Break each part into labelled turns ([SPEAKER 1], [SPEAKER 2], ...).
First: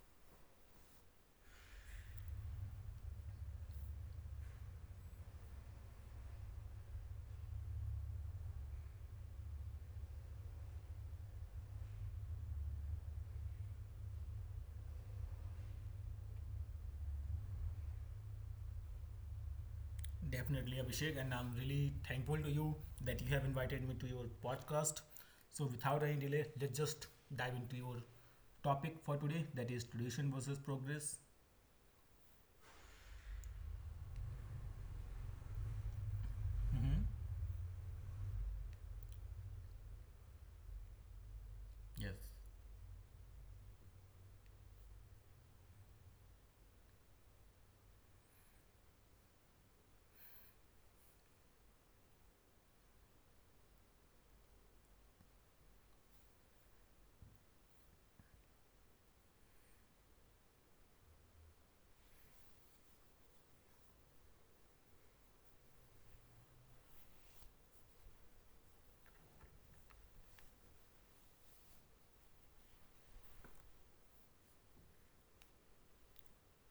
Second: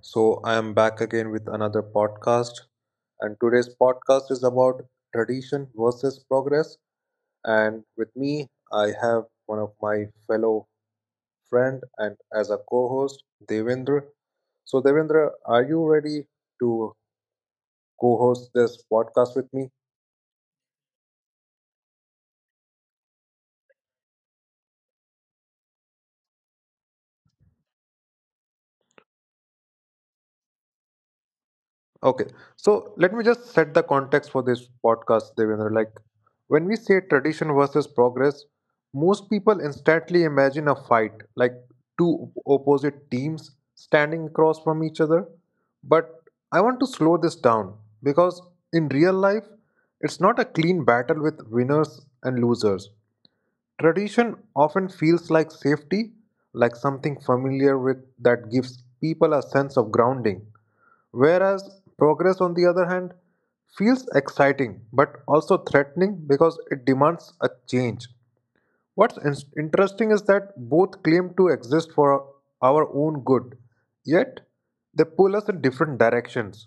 [SPEAKER 1] So, I am back again with another podcast. And today's podcast is about tradition versus progress. And with me, I have one of my fellow friend and as a co-host, Devendra. So, Devendra, are you ready to co-host this podcast with me?
[SPEAKER 2] Definitely, Abhishek, and I'm really thankful to you that you have invited me to your podcast. So, without any delay, let's just dive into your topic for today that is tradition versus progress.
[SPEAKER 1] Okay. So let me just set the context for this podcast, Devendra. Like when we
[SPEAKER 2] hmm
[SPEAKER 1] say tradition versus progress, most people instantly imagine a fight, like
[SPEAKER 2] Yes.
[SPEAKER 1] two opposite teams standing across from each other. But I want to slow this down because in real life, it's not a clean battle with winners and losers. Tradition often feels like safety, like something familiar with that gives people a sense of grounding. Whereas progress, on the other hand, feels exciting but also threatening because it demands a change. What's interesting is that both claim to exist for our own good, yet they pull us in different directions.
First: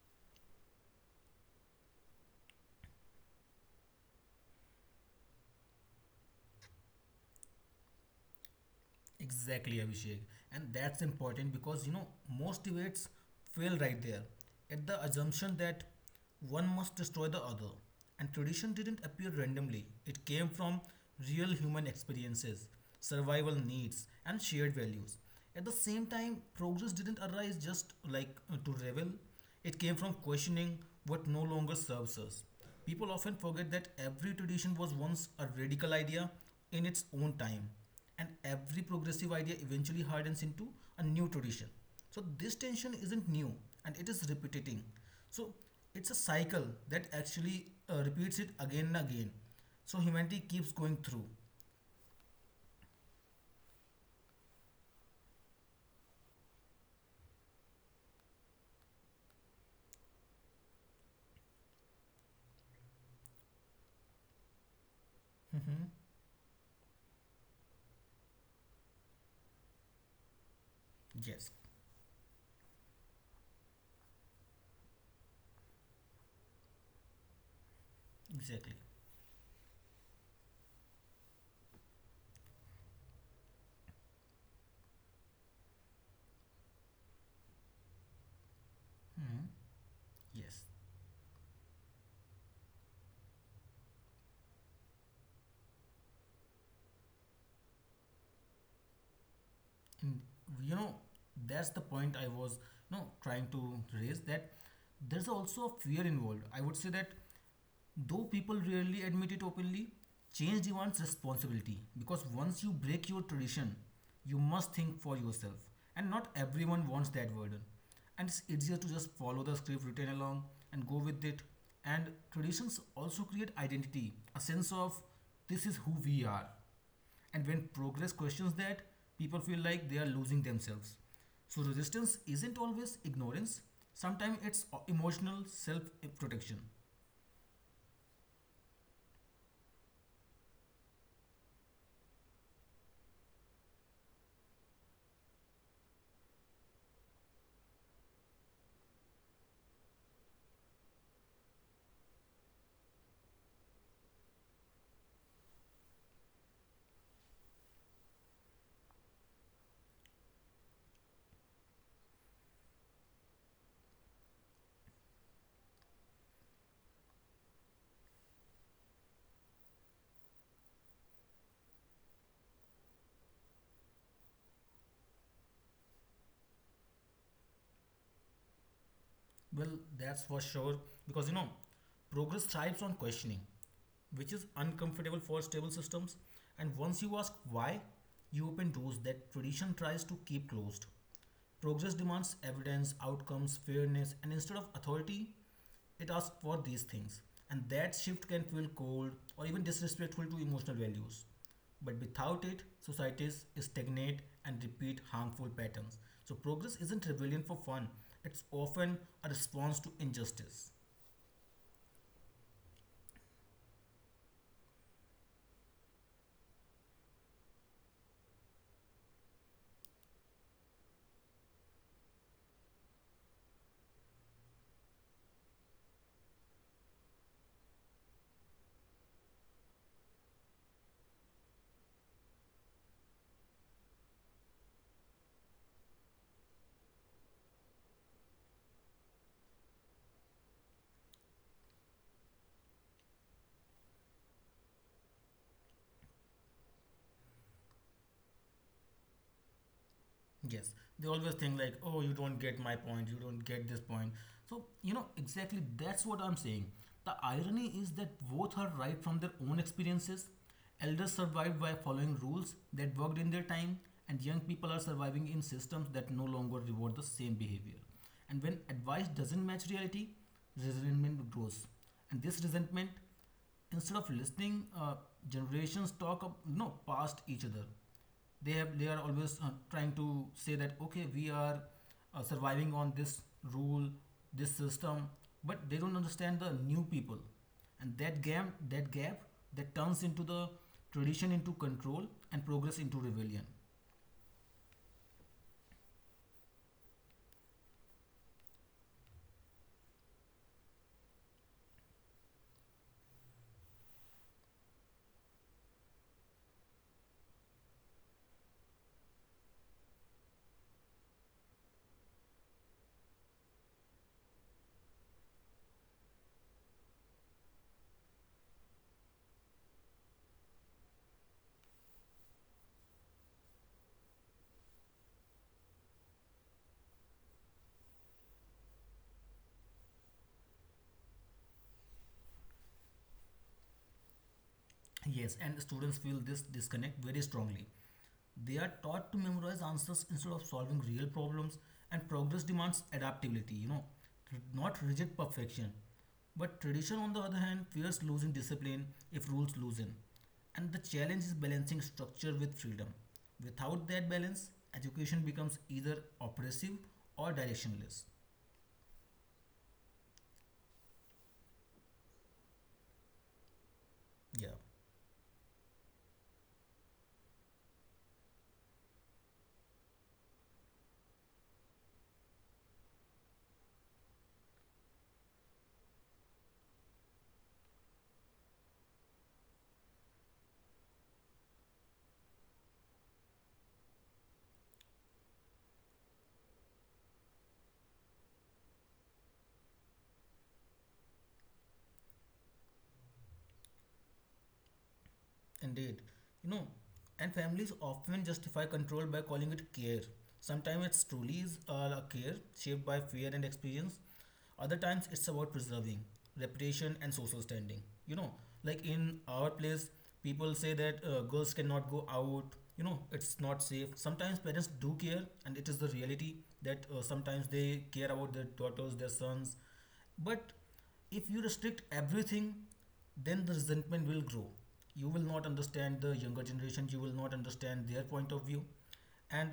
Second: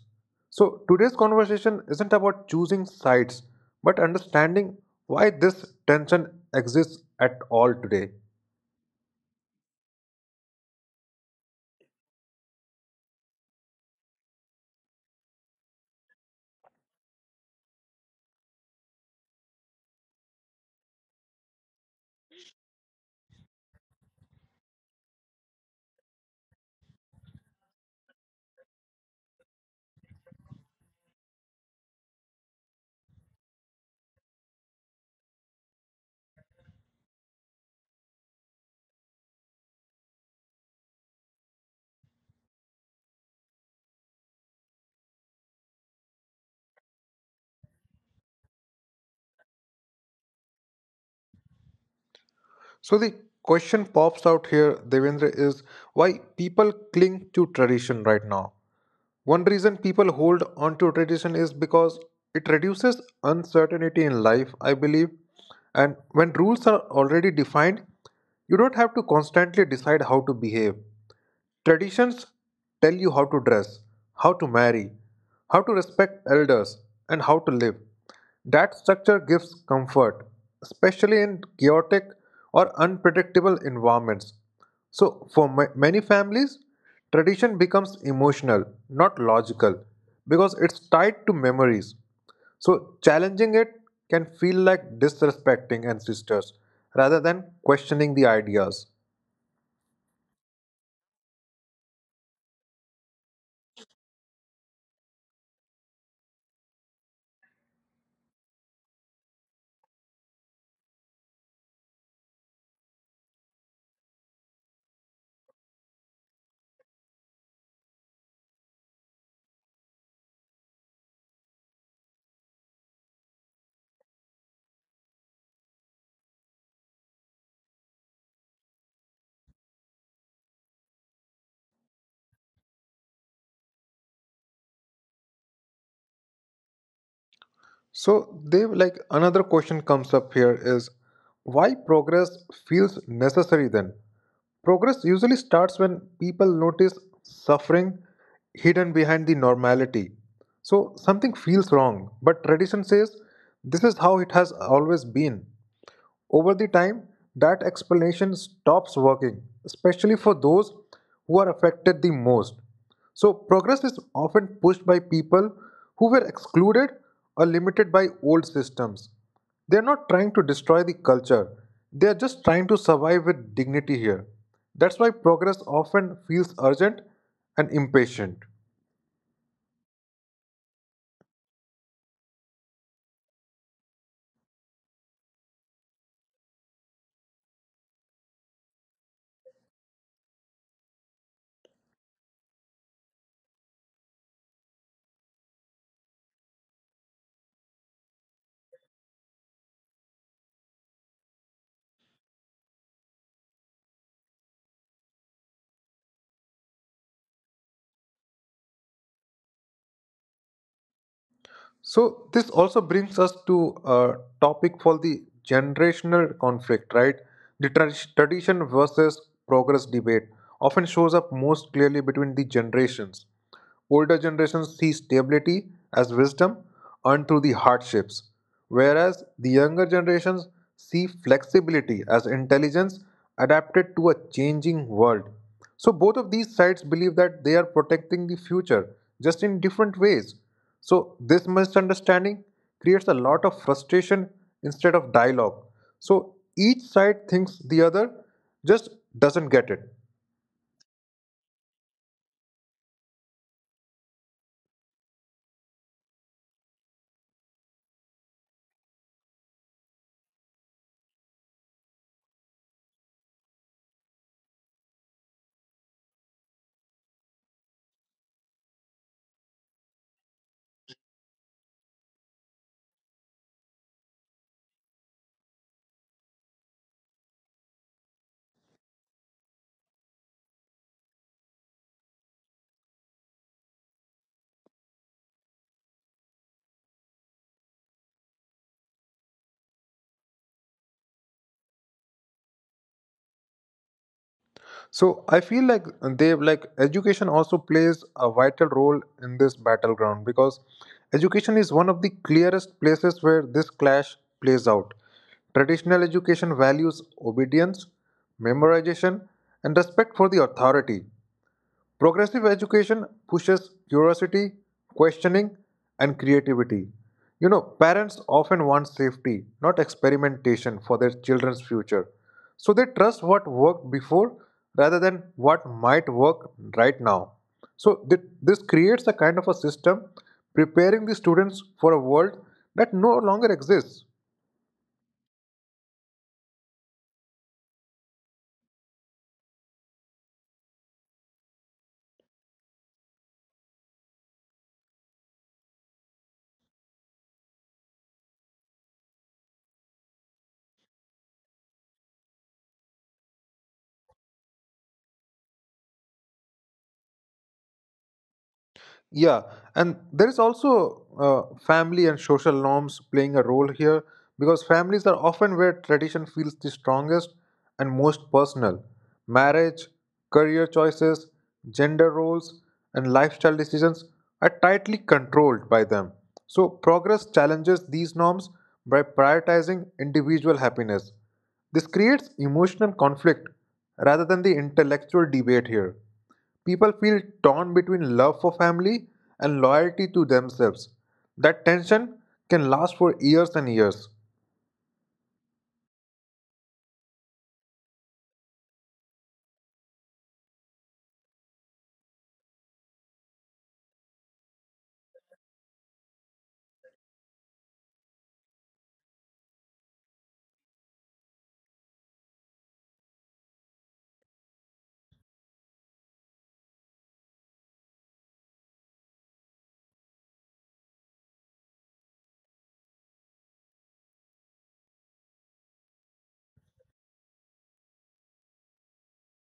[SPEAKER 1] So, today's conversation isn't about choosing sides, but understanding why this tension exists at all today.
[SPEAKER 2] Exactly, Abhishek. And that's important because most debates fail right there at the assumption that one must destroy the other. And tradition didn't appear randomly, it came from real human experiences, survival needs, and shared values. At the same time, progress didn't arise just like to revel, it came from questioning what no longer serves us. People often forget that every tradition was once a radical idea in its own time and every progressive idea eventually hardens into a new tradition. So this tension isn't new and it is repeating. So it's a cycle that actually repeats it again and again. So humanity keeps going through.
[SPEAKER 1] So, the question pops out here, Devendra, is why people cling to tradition right now. One reason people hold on to tradition is because it reduces uncertainty in life, I believe.
[SPEAKER 2] hmm
[SPEAKER 1] And when rules are already defined, you don't have to constantly decide how to behave.
[SPEAKER 2] Yes,
[SPEAKER 1] Traditions tell you how to dress, how to marry, how to respect elders, and how to live. That
[SPEAKER 2] exactly.
[SPEAKER 1] structure gives comfort, especially in chaotic or unpredictable environments. So, for many families, tradition becomes emotional, not
[SPEAKER 2] hmm
[SPEAKER 1] logical, because
[SPEAKER 2] Yes,
[SPEAKER 1] it's tied to memories. So, challenging it can feel like disrespecting ancestors rather than questioning the ideas.
[SPEAKER 2] and you know that's the point I was trying to raise that there's also a fear involved. I would say that though people rarely admit it openly, change demands responsibility because once you break your tradition, you must think for yourself. And not everyone wants that burden. And it's easier to just follow the script written along and go with it. And traditions also create identity, a sense of this is who we are. And when progress questions that, people feel like they are losing themselves. So resistance isn't always ignorance, sometimes it's emotional self protection.
[SPEAKER 1] So, Dev, like another question comes up here is why progress feels necessary then? Progress usually starts when people notice suffering hidden behind the normality. So, something feels wrong, but tradition says this is how it has always been. Over the time, that explanation stops working, especially for those who are affected the most. So, progress is often pushed by people who were excluded or limited by old systems. They are not trying to destroy the culture, they are just trying to survive with dignity here. That's why progress often feels urgent and impatient.
[SPEAKER 2] Well, that's for sure because progress thrives on questioning, which is uncomfortable for stable systems. And once you ask why, you open doors that tradition tries to keep closed. Progress demands evidence, outcomes, fairness, and instead of authority, it asks for these things. And that shift can feel cold or even disrespectful to emotional values. But without it, societies stagnate and repeat harmful patterns. So, progress isn't rebellion for fun, it's often a response to injustice.
[SPEAKER 1] So this also brings us to a topic for the generational conflict, right? The tradition versus progress debate often shows up most clearly between the generations. Older generations see stability as wisdom earned through the hardships, whereas the younger generations see flexibility as intelligence adapted to a changing world. So, both of these sides believe that they are protecting the future just in different ways. So, this misunderstanding creates a lot of frustration instead of dialogue. So, each side thinks the other just doesn't get it.
[SPEAKER 2] Yes, they always think like, oh, you don't get my point, you don't get this point. So, you know, exactly that's what I'm saying. The irony is that both are right from their own experiences. Elders survived by following rules that worked in their time, and young people are surviving in systems that no longer reward the same behavior. And when advice doesn't match reality, resentment grows. And this resentment, instead of listening, generations talk, up past each other, they are always trying to say that okay we are surviving on this rule this system but they don't understand the new people and that gap that turns into the tradition into control and progress into rebellion.
[SPEAKER 1] So I feel like they like education also plays a vital role in this battleground because education is one of the clearest places where this clash plays out. Traditional education values obedience, memorization, and respect for the authority. Progressive education pushes curiosity, questioning, and creativity. You know, parents often want safety, not experimentation, for their children's future. So they trust what worked before rather than what might work right now. So this creates a kind of a system preparing the students for a world that no longer exists.
[SPEAKER 2] Yes, and students feel this disconnect very strongly. They are taught to memorize answers instead of solving real problems, and progress demands adaptability, not rigid perfection. But tradition, on the other hand, fears losing discipline if rules loosen. And the challenge is balancing structure with freedom. Without that balance, education becomes either oppressive or directionless.
[SPEAKER 1] Yeah, and there is also family and social norms playing a role here
[SPEAKER 2] Yeah.
[SPEAKER 1] because families are often where tradition feels the strongest and most personal. Marriage, career choices, gender roles, and lifestyle decisions are tightly controlled by them. So, progress challenges these norms by prioritizing individual happiness. This creates emotional conflict rather than the intellectual debate here. People feel torn between love for family and loyalty to themselves. That tension can last for years and years.
[SPEAKER 2] Indeed. You know, and families often justify control by calling it care. Sometimes it's truly is a care shaped by fear and experience. Other times it's about preserving reputation and social standing. You know, like in our place, people say that girls cannot go out. You know, it's not safe. Sometimes parents do care, and it is the reality that sometimes they care about their daughters, their sons. But if you restrict everything then the resentment will grow. You will not understand the younger generation, you will not understand their point of view. And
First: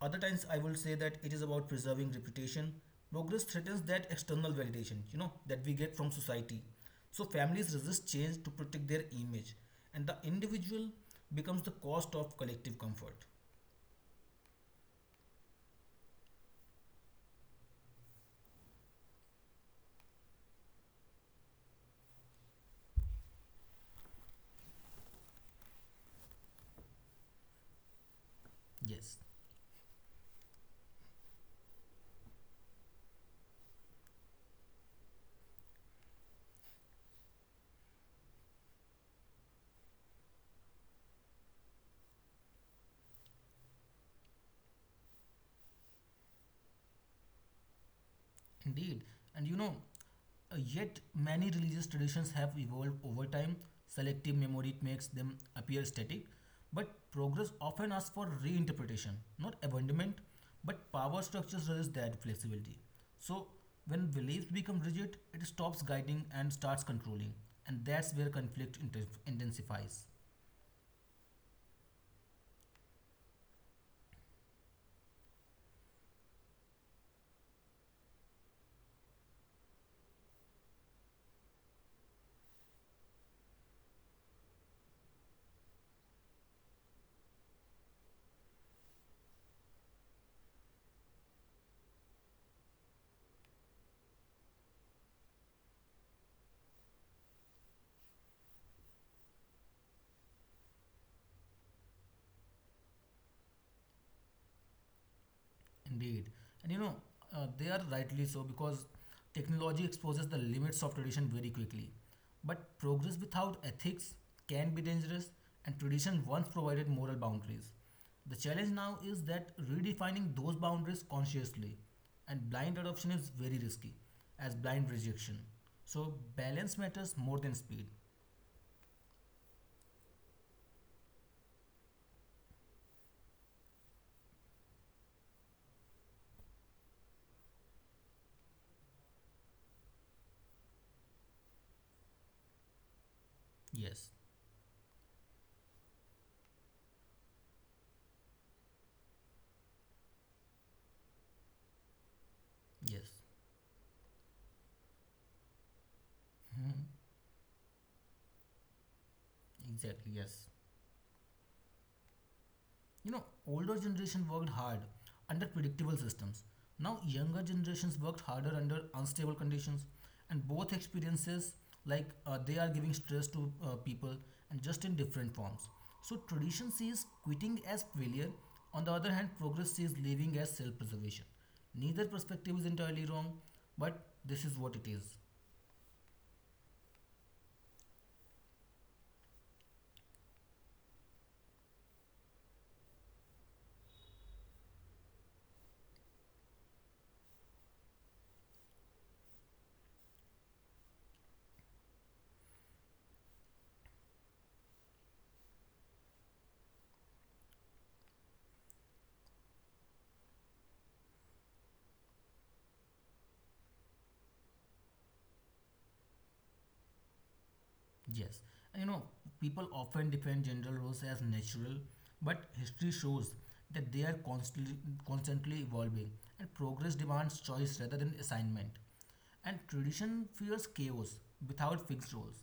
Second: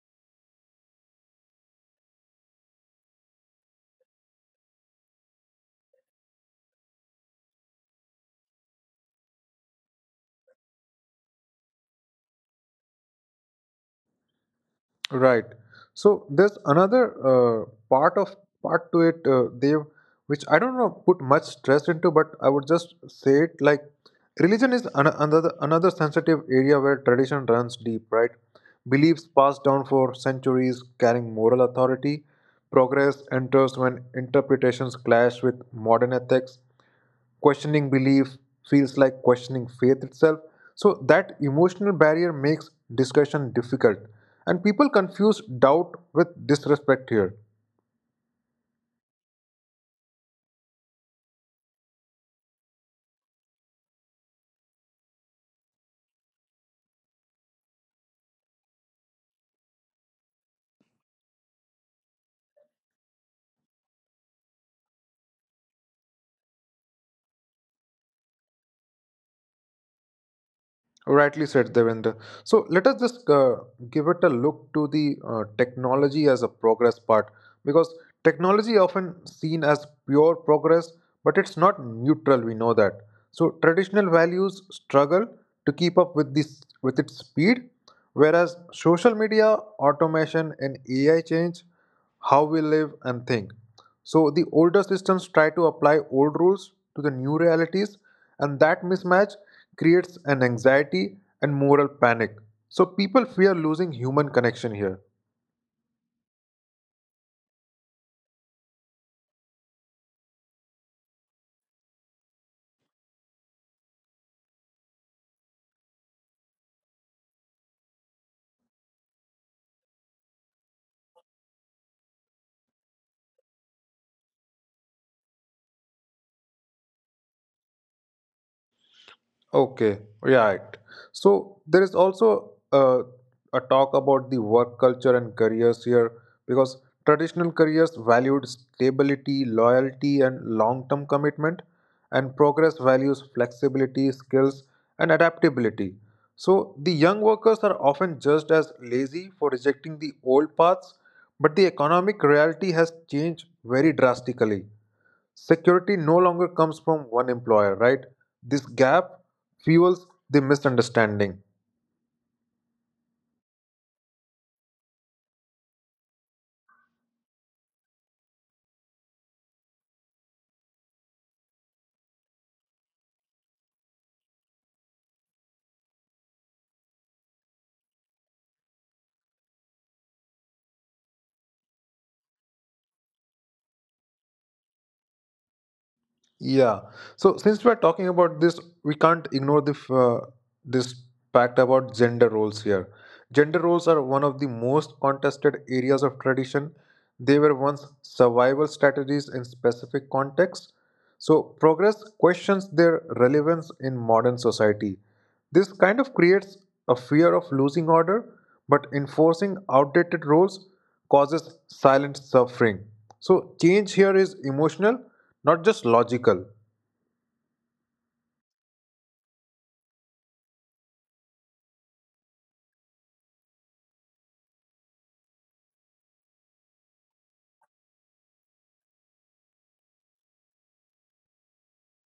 [SPEAKER 2] other times, I will say that it is about preserving reputation. Progress threatens that external validation, you know, that we get from society. So families resist change to protect their image, and the individual becomes the cost of collective comfort.
[SPEAKER 1] Right. So there's another part of part to it, Dev, which I don't know put much stress into, but I would just say it like religion is another sensitive area where tradition runs deep. Right.
[SPEAKER 2] Yes.
[SPEAKER 1] Beliefs passed down for centuries carrying moral authority. Progress enters when interpretations clash with modern ethics. Questioning belief feels like questioning faith itself. So that emotional barrier makes discussion difficult. And people confuse doubt with disrespect here.
[SPEAKER 2] Indeed. And yet many religious traditions have evolved over time. Selective memory makes them appear static, but progress often asks for reinterpretation, not abandonment, but power structures resist that flexibility. So, when beliefs become rigid, it stops guiding and starts controlling, and that's where conflict intensifies.
[SPEAKER 1] Rightly said, Devendra. So let us just give it a look to the technology as a progress part because technology often seen as pure progress, but it's not neutral. We know that. So traditional values struggle to keep up with this with its speed, whereas social media, automation, and AI change how we live and think. So the older systems try to apply old rules to the new realities, and that mismatch creates an anxiety and moral panic. So people fear losing human connection here.
[SPEAKER 2] Indeed. And they are rightly so because technology exposes the limits of tradition very quickly. But progress without ethics can be dangerous, and tradition once provided moral boundaries. The challenge now is that redefining those boundaries consciously, and blind adoption is very risky, as blind rejection. So, balance matters more than speed.
[SPEAKER 1] Okay, right. So there is also a talk about the work culture and careers here because traditional careers valued stability, loyalty, and long term commitment, and
[SPEAKER 2] Yes,
[SPEAKER 1] progress values flexibility, skills, and adaptability. So the young workers are often judged as lazy for rejecting the old paths, but the
[SPEAKER 2] yes.
[SPEAKER 1] economic reality has changed very drastically. Security no longer comes from one employer, right? This
[SPEAKER 2] Exactly, yes.
[SPEAKER 1] gap fuels the misunderstanding.
[SPEAKER 2] Older generation worked hard under predictable systems. Now younger generations worked harder under unstable conditions, and both experiences, they are giving stress to people, and just in different forms. So tradition sees quitting as failure. On the other hand, progress sees living as self-preservation. Neither perspective is entirely wrong, but this is what it is.
[SPEAKER 1] Yeah. So since we're talking about this, we can't ignore the f- this fact about gender roles here. Gender roles are one of the most contested areas of tradition. They were once survival strategies in specific contexts. So progress questions their relevance in modern society. This kind of creates a fear of losing order, but enforcing outdated roles causes silent suffering. So change here is emotional, not just logical.
[SPEAKER 2] Yes, you know, people often defend gender roles as natural, but history shows that they are constantly evolving, and progress demands choice rather than assignment. And tradition fears chaos without fixed roles.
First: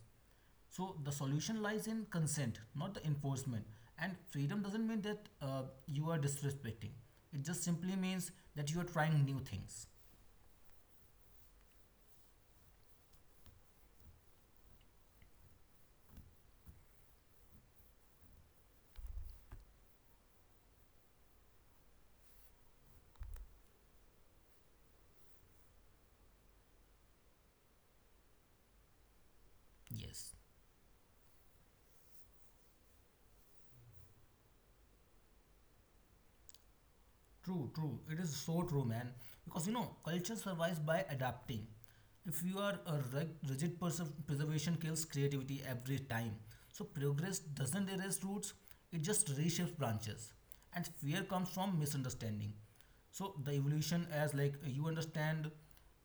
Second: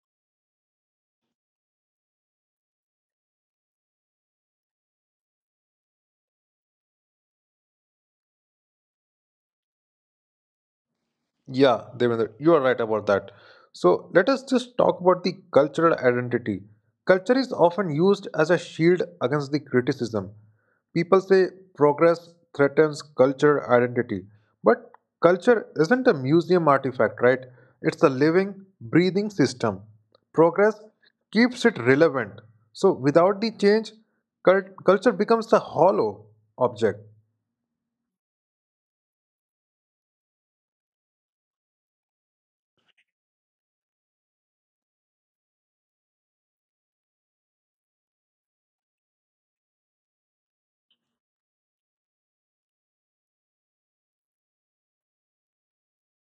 [SPEAKER 2] So the solution lies in consent, not the enforcement. And freedom doesn't mean that you are disrespecting, it just simply means that you are trying new things.
[SPEAKER 1] Yeah, Devendra, you are right about that. So let us just talk about the cultural identity. Culture is often used as a shield against the criticism. People say progress threatens culture identity, but culture isn't a museum artifact, right? It's a living, breathing system.
[SPEAKER 2] Yes.
[SPEAKER 1] Progress keeps it relevant. So without the change, culture becomes a hollow object.
[SPEAKER 2] True, true. It is so true, man. Because culture survives by adapting. If you are a rigid person, preservation kills creativity every time. So progress doesn't erase roots; it just reshapes branches. And fear comes from misunderstanding. So the evolution as like you understand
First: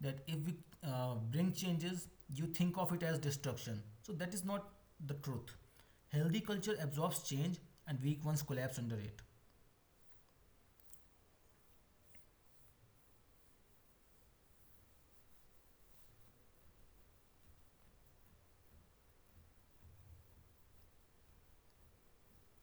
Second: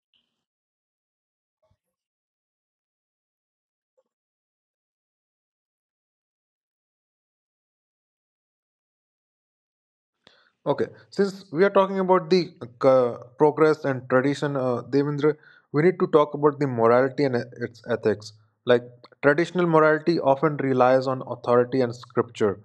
[SPEAKER 2] that if we bring changes, you think of it as destruction. So that is not the truth. Healthy culture absorbs change, and weak ones collapse under it.
[SPEAKER 1] Okay, since we are talking about the progress and tradition, Devendra, we need to talk about the morality and its ethics. Like traditional morality often relies on authority and scripture.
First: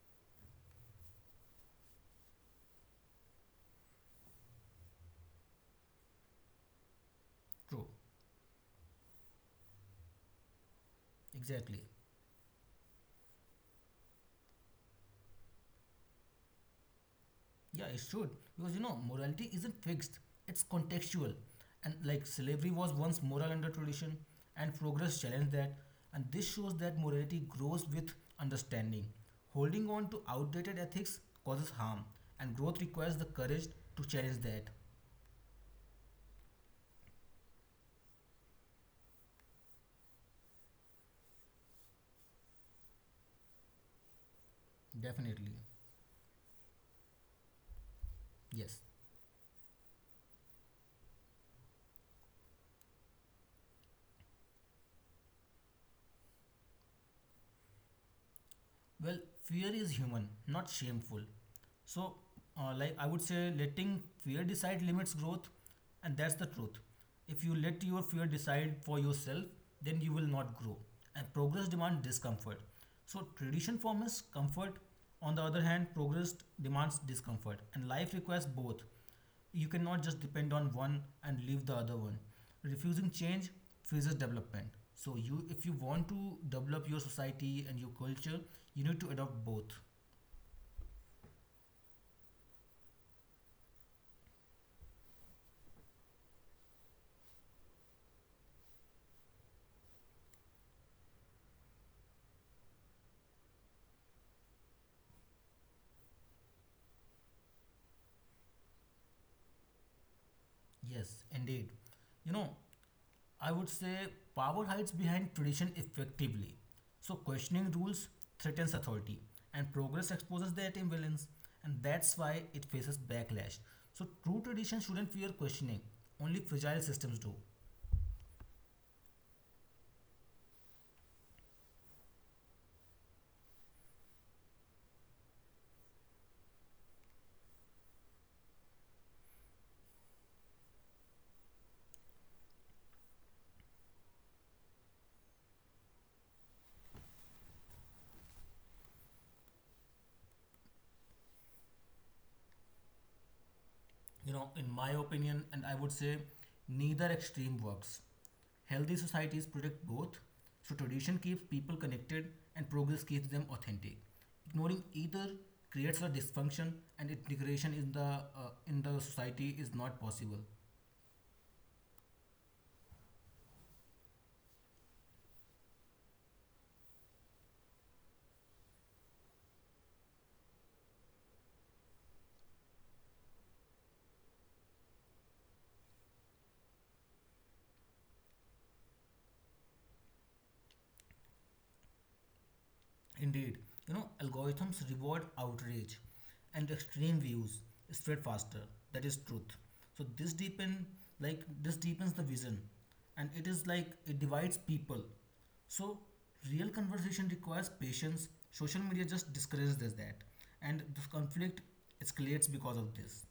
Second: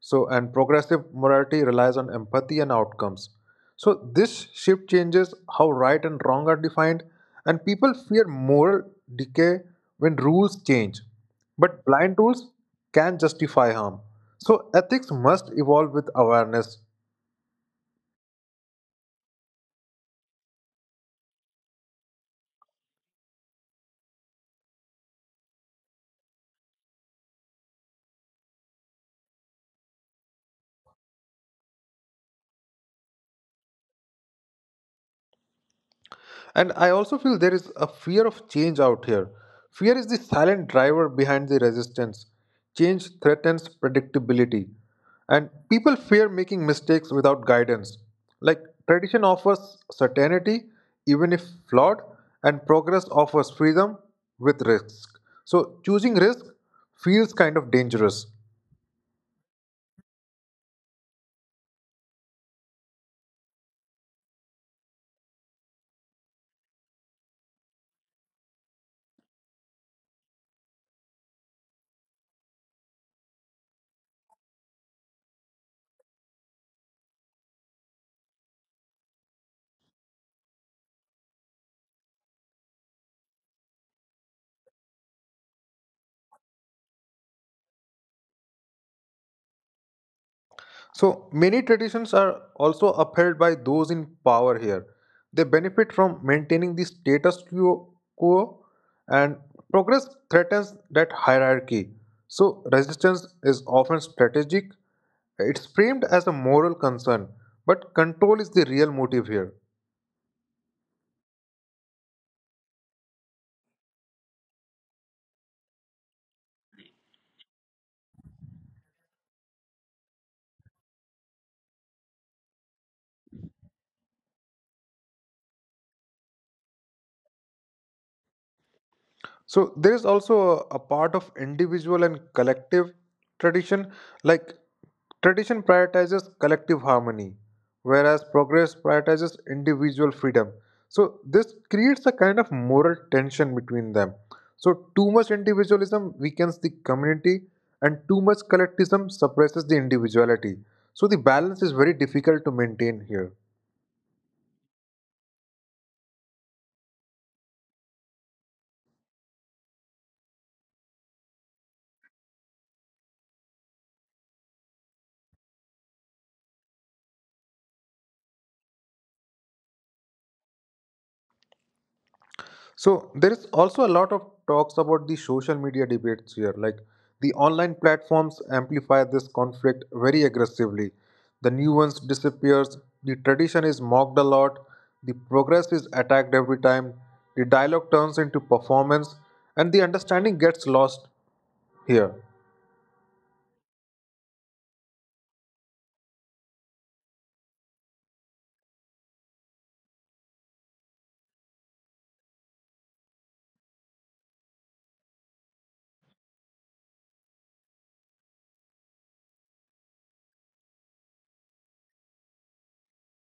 [SPEAKER 1] So, and progressive morality relies on empathy and outcomes. So, this shift changes how right and wrong are defined, and
[SPEAKER 2] True,
[SPEAKER 1] people fear moral decay when rules change.
[SPEAKER 2] exactly.
[SPEAKER 1] But blind rules can justify harm. So, ethics must evolve with awareness.
[SPEAKER 2] Yeah, it should. Because morality isn't fixed, it's contextual. And like slavery was once moral under tradition, and progress challenged that. And this shows that morality grows with understanding. Holding on to outdated ethics causes harm, and growth requires the courage to challenge that.
[SPEAKER 1] And I also feel there is a fear of change out here. Fear is the silent driver behind the resistance. Change threatens predictability. And
[SPEAKER 2] Definitely.
[SPEAKER 1] people fear making mistakes without guidance. Like
[SPEAKER 2] Yes.
[SPEAKER 1] tradition offers certainty, even if flawed, and progress offers freedom with risk. So choosing risk feels kind of dangerous.
[SPEAKER 2] Well, fear is human, not shameful. So, like I would say, letting fear decide limits growth, and that's the truth. If you let your fear decide for yourself, then you will not grow. And progress demands discomfort. So, tradition forms comfort. On the other hand, progress demands discomfort, and life requires both. You cannot just depend on one and leave the other one. Refusing change freezes development. So you if you want to develop your society and your culture, you need to adopt both.
[SPEAKER 1] So many traditions are also upheld by those in power here. They benefit from maintaining the status quo and progress threatens that hierarchy. So resistance is often strategic. It's framed as a moral concern, but control is the real motive here.
[SPEAKER 2] Yes, indeed. You know, I would say power hides behind tradition effectively. So questioning rules threatens authority and progress exposes their imbalance and that's why it faces backlash. So true tradition shouldn't fear questioning. Only fragile systems do.
[SPEAKER 1] So there is also a part of individual and collective tradition. Like tradition prioritizes collective harmony, whereas progress prioritizes individual freedom. So this creates a kind of moral tension between them. So too much individualism weakens the community, and too much collectivism suppresses the individuality. So the balance is very difficult to maintain here.
[SPEAKER 2] You know in my opinion and I would say neither extreme works, healthy societies protect both, so tradition keeps people connected and progress keeps them authentic. Ignoring either creates a dysfunction and integration in the society is not possible.
[SPEAKER 1] So there is also a lot of talks about the social media debates here. Like the online platforms amplify this conflict very aggressively. The nuance disappears, the tradition is mocked a lot, the progress is attacked every time, the dialogue turns into performance, and the understanding gets lost here.
[SPEAKER 2] Indeed, algorithms reward outrage and extreme views spread faster. That is truth. So this deepen like this deepens the vision and it is like it divides people. So real conversation requires patience. Social media just discourages that and the conflict escalates because of this.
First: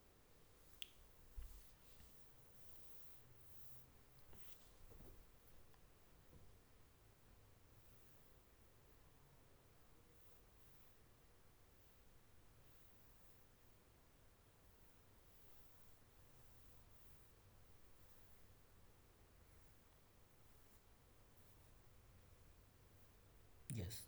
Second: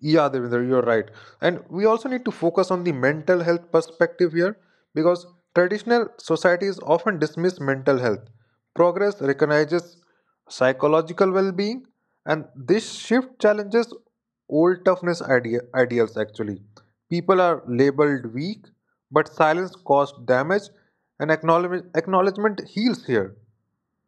[SPEAKER 1] Yeah, Devinder, you're right. And we also need to focus on the mental health perspective here because traditional societies often dismiss mental health. Progress recognizes psychological well being, and this shift challenges old toughness ideals actually. People are labeled weak, but silence caused damage, and acknowledgement heals here.
[SPEAKER 2] Yes.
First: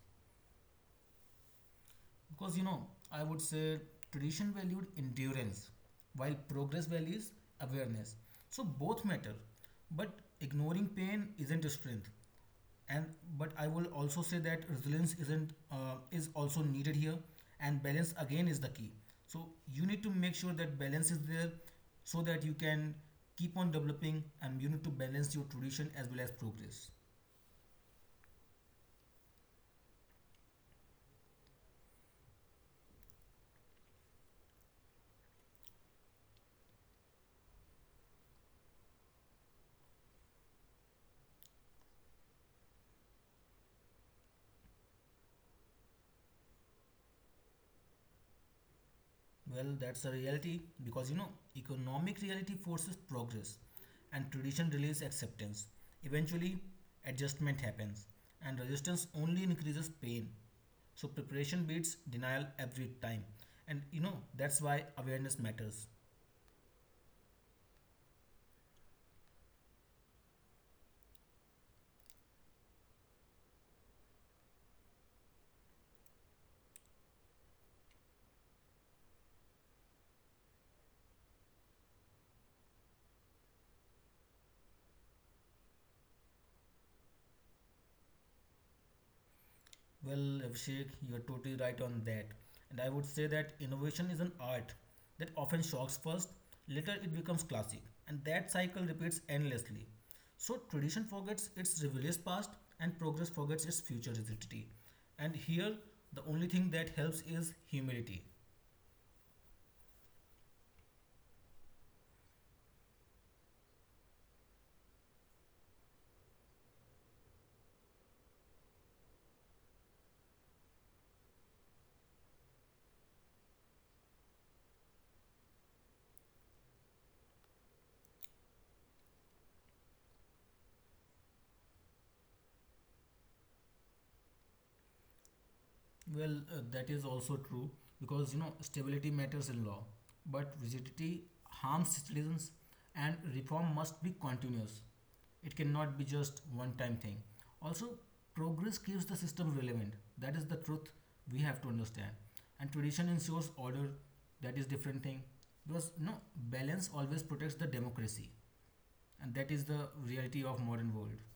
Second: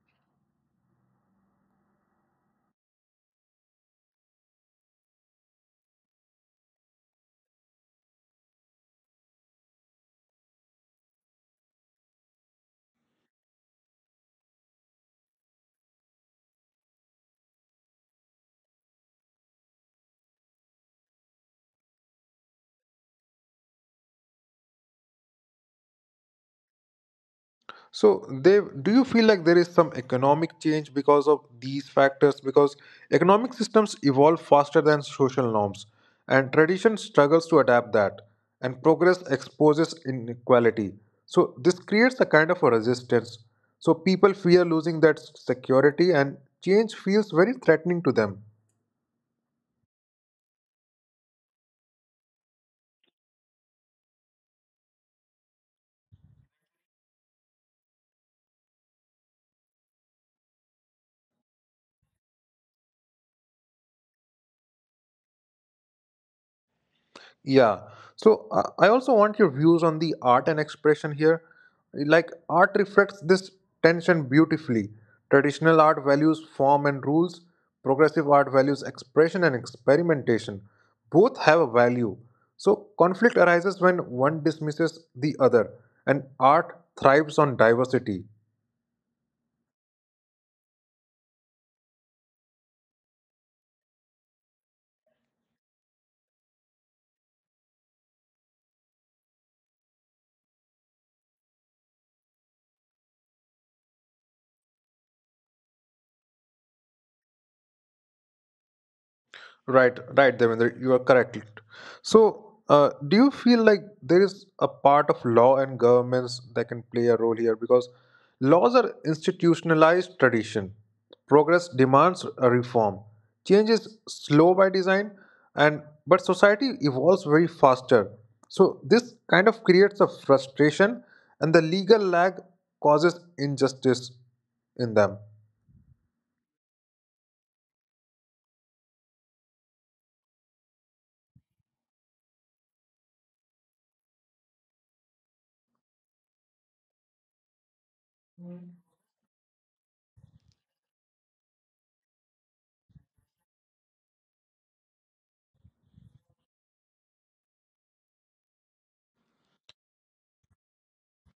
[SPEAKER 2] Because I would say tradition valued endurance while progress values awareness. So both matter, but ignoring pain isn't a strength. And but I will also say that resilience isn't is also needed here, and balance again is the key. So you need to make sure that balance is there, so that you can keep on developing, and you need to balance your tradition as well as progress.
[SPEAKER 1] So, Dev, do you feel like there is some economic change because of these factors? Because economic systems evolve faster than social norms, and tradition struggles to adapt that, and progress exposes inequality. So, this creates a kind of a resistance. So, people fear losing that security, and change feels very threatening to them.
[SPEAKER 2] Well, that's a reality because economic reality forces progress and tradition delays acceptance. Eventually, adjustment happens and resistance only increases pain. So, preparation beats denial every time. And that's why awareness matters.
[SPEAKER 1] Yeah. So I also want your views on the art and expression here. Like art reflects this tension beautifully. Traditional art values form and rules, progressive art values expression and experimentation. Both have a value. So conflict arises when one dismisses the other, and art thrives on diversity.
[SPEAKER 2] Well, Abhishek, you're totally right on that. And I would say that innovation is an art that often shocks first, later it becomes classic, and that cycle repeats endlessly. So tradition forgets its rebellious past and progress forgets its future rigidity. And here, the only thing that helps is humility.
[SPEAKER 1] Right, right, Devendra, you are correct. So, do you feel like there is a part of law and governments that can play a role here? Because laws are institutionalized tradition. Progress demands a reform. Change is slow by design, and but society evolves very faster. So this kind of creates a frustration, and the legal lag causes injustice in them.
[SPEAKER 2] Well, that is also true because stability matters in law, but rigidity harms citizens, and reform must be continuous. It cannot be just one-time thing. Also, progress keeps the system relevant. That is the truth we have to understand. And tradition ensures order. That is different thing because balance always protects the democracy, and that is the reality of modern world.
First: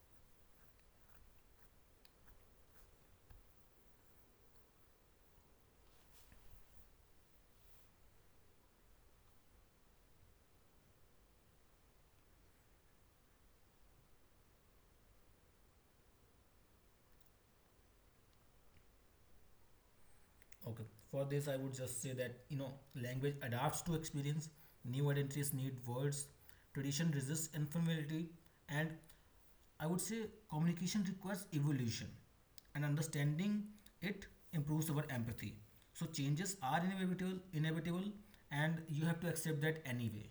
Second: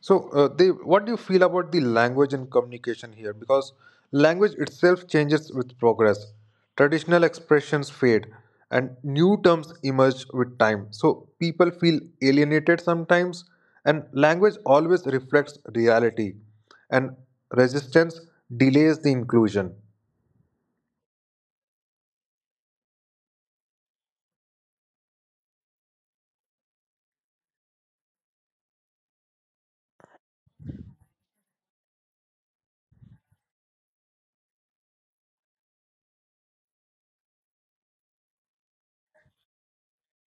[SPEAKER 1] So, Dev, what do you feel about the language and communication here? Because language itself changes with progress. Traditional expressions fade and new terms emerge with time. So, people feel alienated sometimes, and language always reflects reality, and resistance delays the inclusion.
[SPEAKER 2] Okay. For this, I would just say that language adapts to experience. New identities need words. Tradition resists informality, and I would say communication requires evolution, and understanding it improves our empathy. So changes are inevitable, and you have to accept that anyway.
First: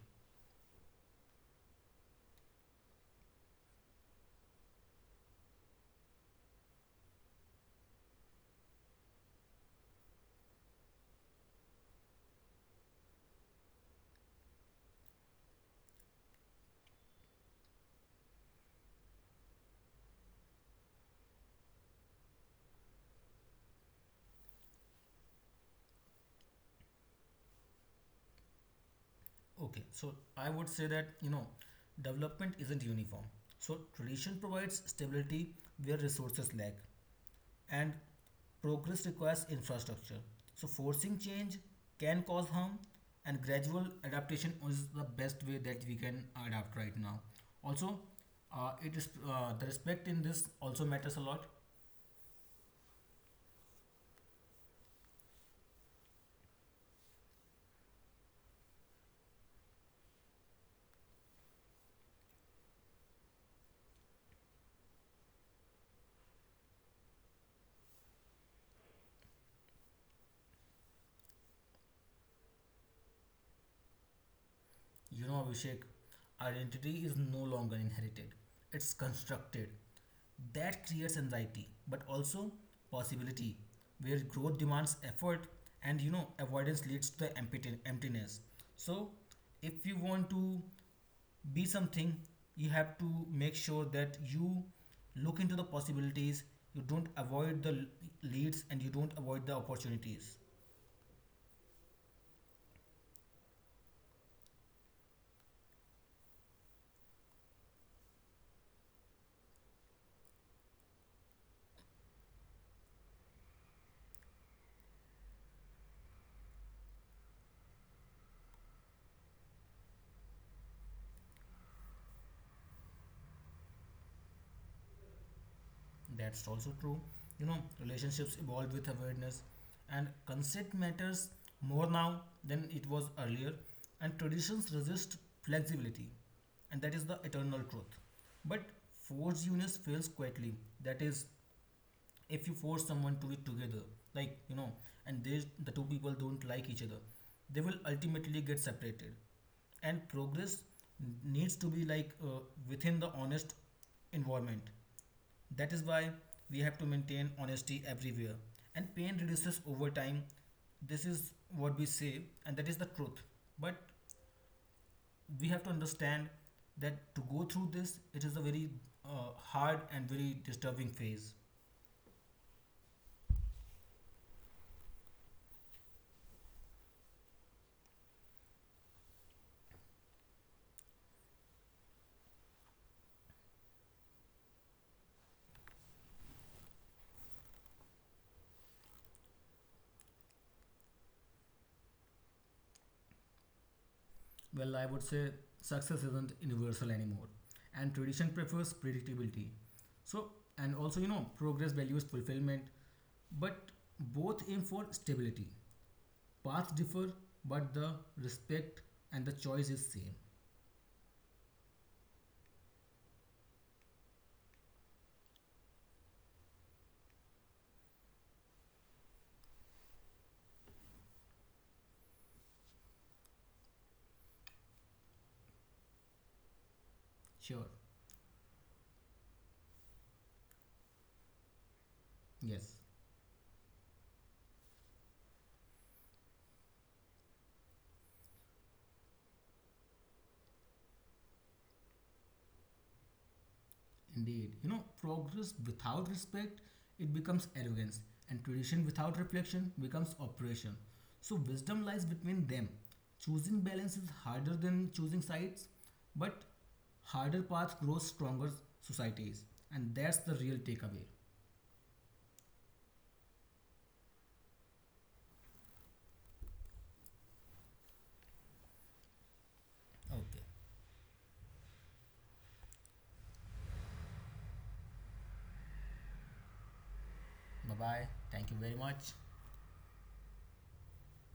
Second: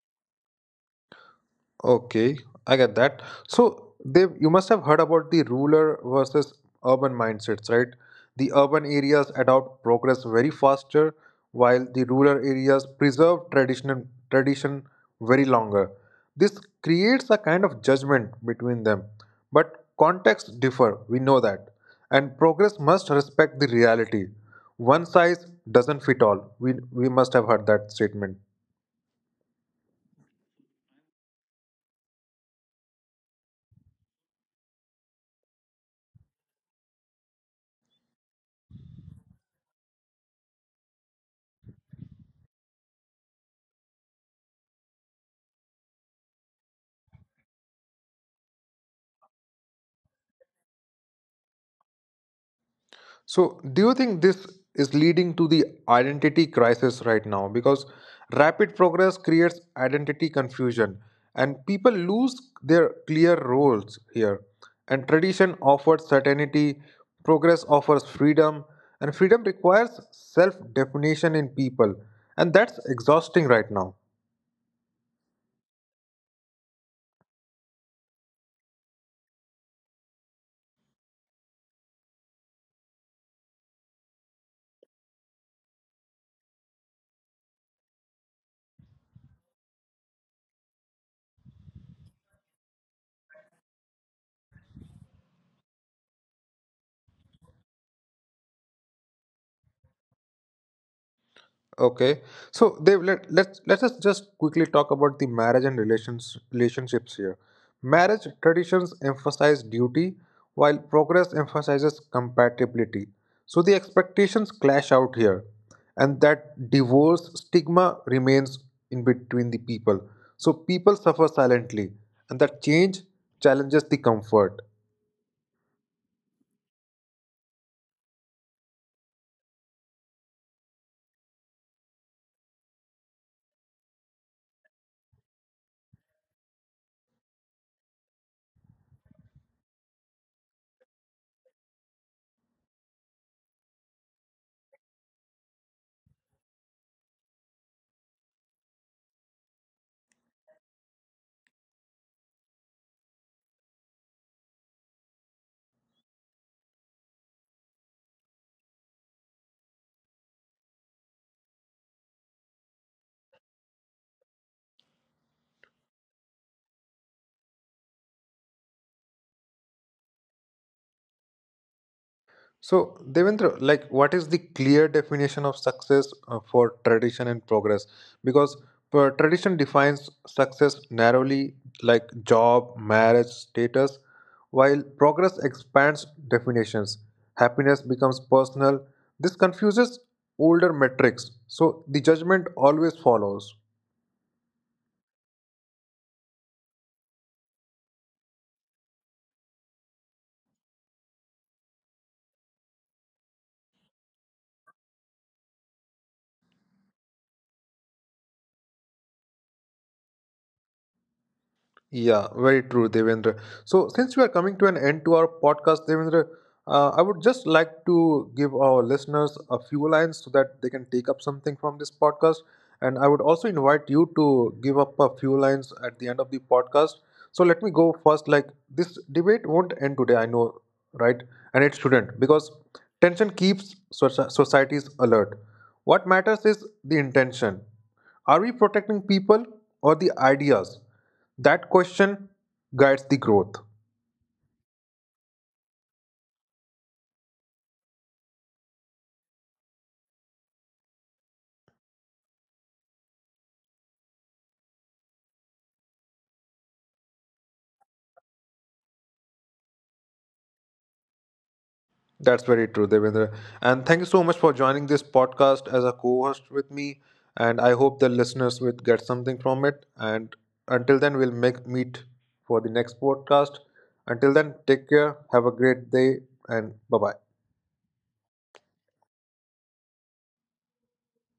[SPEAKER 1] Okay, I get that. So they you must have heard about the rural versus urban mindsets, right? The urban areas adopt progress very faster, while the rural areas preserve tradition very longer. This creates a kind of judgment between them. But contexts differ, we know that. And progress must respect the reality. One size doesn't fit all. We must have heard that statement.
[SPEAKER 2] Okay, so I would say that development isn't uniform. So tradition provides stability where resources lag, and progress requires infrastructure. So, forcing change can cause harm, and gradual adaptation is the best way that we can adapt right now. Also, it is the respect in this also matters a lot.
[SPEAKER 1] So, do you think this is leading to the identity crisis right now? Because rapid progress creates identity confusion, and people lose their clear roles here. And tradition offers certainty, progress offers freedom, and freedom requires self definition in people. And that's exhausting right now.
[SPEAKER 2] You know, Abhishek, identity is no longer inherited, it's constructed. That creates anxiety, but also possibility, where growth demands effort and avoidance leads to the emptiness. So, if you want to be something, you have to make sure that you look into the possibilities, you don't avoid the leads, and you don't avoid the opportunities.
[SPEAKER 1] Okay, so they let us just quickly talk about the marriage and relationships here. Marriage traditions emphasize duty, while progress emphasizes compatibility. So the expectations clash out here, and that divorce stigma remains in between the people. So people suffer silently, and that change challenges the comfort.
[SPEAKER 2] That's also true. Relationships evolve with awareness, and consent matters more now than it was earlier, and traditions resist flexibility, and that is the eternal truth. But forced unions fails quietly. That is, if you force someone to be together, like you know, and the two people don't like each other, they will ultimately get separated. And progress needs to be within the honest environment, that is why we have to maintain honesty everywhere. And pain reduces over time. This is what we say, and that is the truth. But we have to understand that to go through this, it is a very hard and very disturbing phase.
[SPEAKER 1] So, Devendra, like, what is the clear definition of success for tradition and progress? Because tradition defines success narrowly, like job, marriage, status, while progress expands definitions. Happiness becomes personal. This confuses older metrics. So, the judgment always follows.
[SPEAKER 2] Well, I would say success isn't universal anymore, and tradition prefers predictability. So, and also, progress values fulfillment, but both aim for stability. Paths differ, but the respect and the choice is same.
[SPEAKER 1] Yeah, very true, Devendra. So, since we are coming to an end to our podcast, Devendra, I would just like to give our listeners a few lines so that they can take up something from this podcast. And I would also invite you to give up a few lines at the end of the podcast. So, let me
[SPEAKER 2] Sure.
[SPEAKER 1] go first. Like, this debate won't end today, I know, right? And it shouldn't because
[SPEAKER 2] Yes,
[SPEAKER 1] tension keeps societies alert. What matters is the intention. Are we protecting people or the ideas? That question guides the growth.
[SPEAKER 2] indeed. You know, progress without respect, it becomes arrogance, and tradition without reflection becomes oppression. So wisdom lies between them. Choosing balance is harder than choosing sides, but harder path grows stronger societies, and that's the real takeaway.
[SPEAKER 1] That's very true, Devendra. And thank you so much for joining this podcast as a co-host with me. And I hope the listeners will get something from it. And
[SPEAKER 2] Okay.
[SPEAKER 1] until then, we'll make meet for the next podcast. Until then, take care. Have a great day, and bye bye.
[SPEAKER 2] Bye bye. Thank you very much.